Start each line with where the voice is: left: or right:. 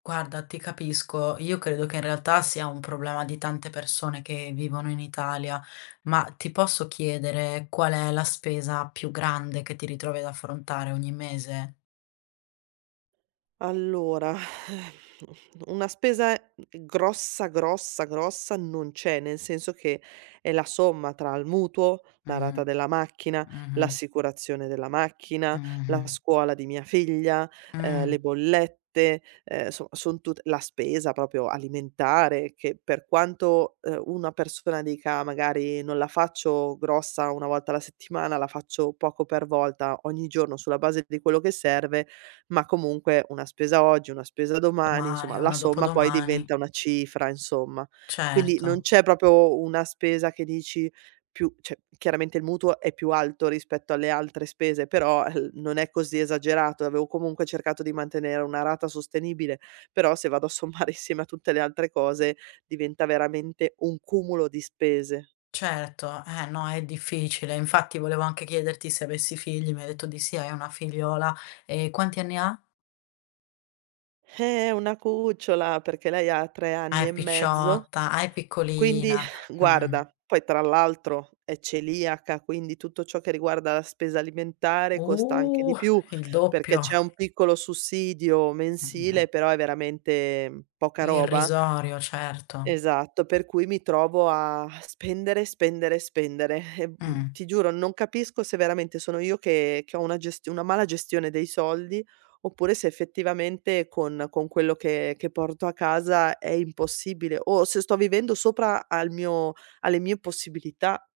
left: Guarda, ti capisco, io credo che in realtà sia un problema di tante persone che vivono in Italia. Ma, ti posso chiedere qual è la spesa più grande che ti ritrovi ad affrontare ogni mese?
right: Allora, mhmm, una spesa, mhmm, grossa, grossa, grossa non c'è, nel senso che è la somma tra il mutuo, la rata
left: Mh-mh.
right: della macchina,
left: Mh-mh.
right: l'assicurazione della macchina, la
left: Mh-mh-mh.
right: scuola di mia figlia, ehm, le
left: Mh.
right: bollette, ehm, soma son tute la spesa proprio alimentare, che per quanto, ehm, una persona dica, magari: "Non la faccio grossa 1 volta alla settimana, la faccio poco per volta ogni giorno sulla base di quello che serve," ma comunque una spesa oggi, una spesa domani,
left: Domani
right: insomma
left: e
right: la
left: una
right: somma poi
left: dopodomani.
right: diventa una cifra, insomma. Quindi, non
left: Certo.
right: c'è proprio una spesa che dici più cioè, chiaramente il mutuo è più alto rispetto alle altre spese, però el non è così esagerato e avevo comunque cercato di mantenere una rata sostenibile. Però, se vado a sommare insieme a tutte le altre cose diventa veramente un cumulo di spese.
left: Certo. Eh, no, è difficile. Infatti, volevo anche chiederti se avessi figli, mi hai detto di sì, hai una figliola. E quanti anni ha?
right: Eh! È una cucciola perché lei ha 3
left: Ah,
right: anni e
left: è
right: mezzo.
left: picciotta. Ah, è
right: Quindi
left: piccolina. Mh-mh.
right: guarda, poi tra l'altro è celiaca, quindi tutto ciò che riguarda la spesa alimentare costa anche
left: Uh!
right: di più,
left: Il
right: perché
left: doppio!
right: c'è un piccolo sussidio mensile, però è veramente, mhmm, poca roba.
left: Irrisorio, certo.
right: Esatto, per cui mi trovo a a spendere, spendere, spendere. Ehm, uhm,
left: Mh-mh.
right: ti giuro, non capisco se veramente sono io che che ho una gestio una mala gestione dei soldi, oppure se effettivamente con con quello che che porto a casa è impossibile, o se sto vivendo sopra al mio alle mio possibilità.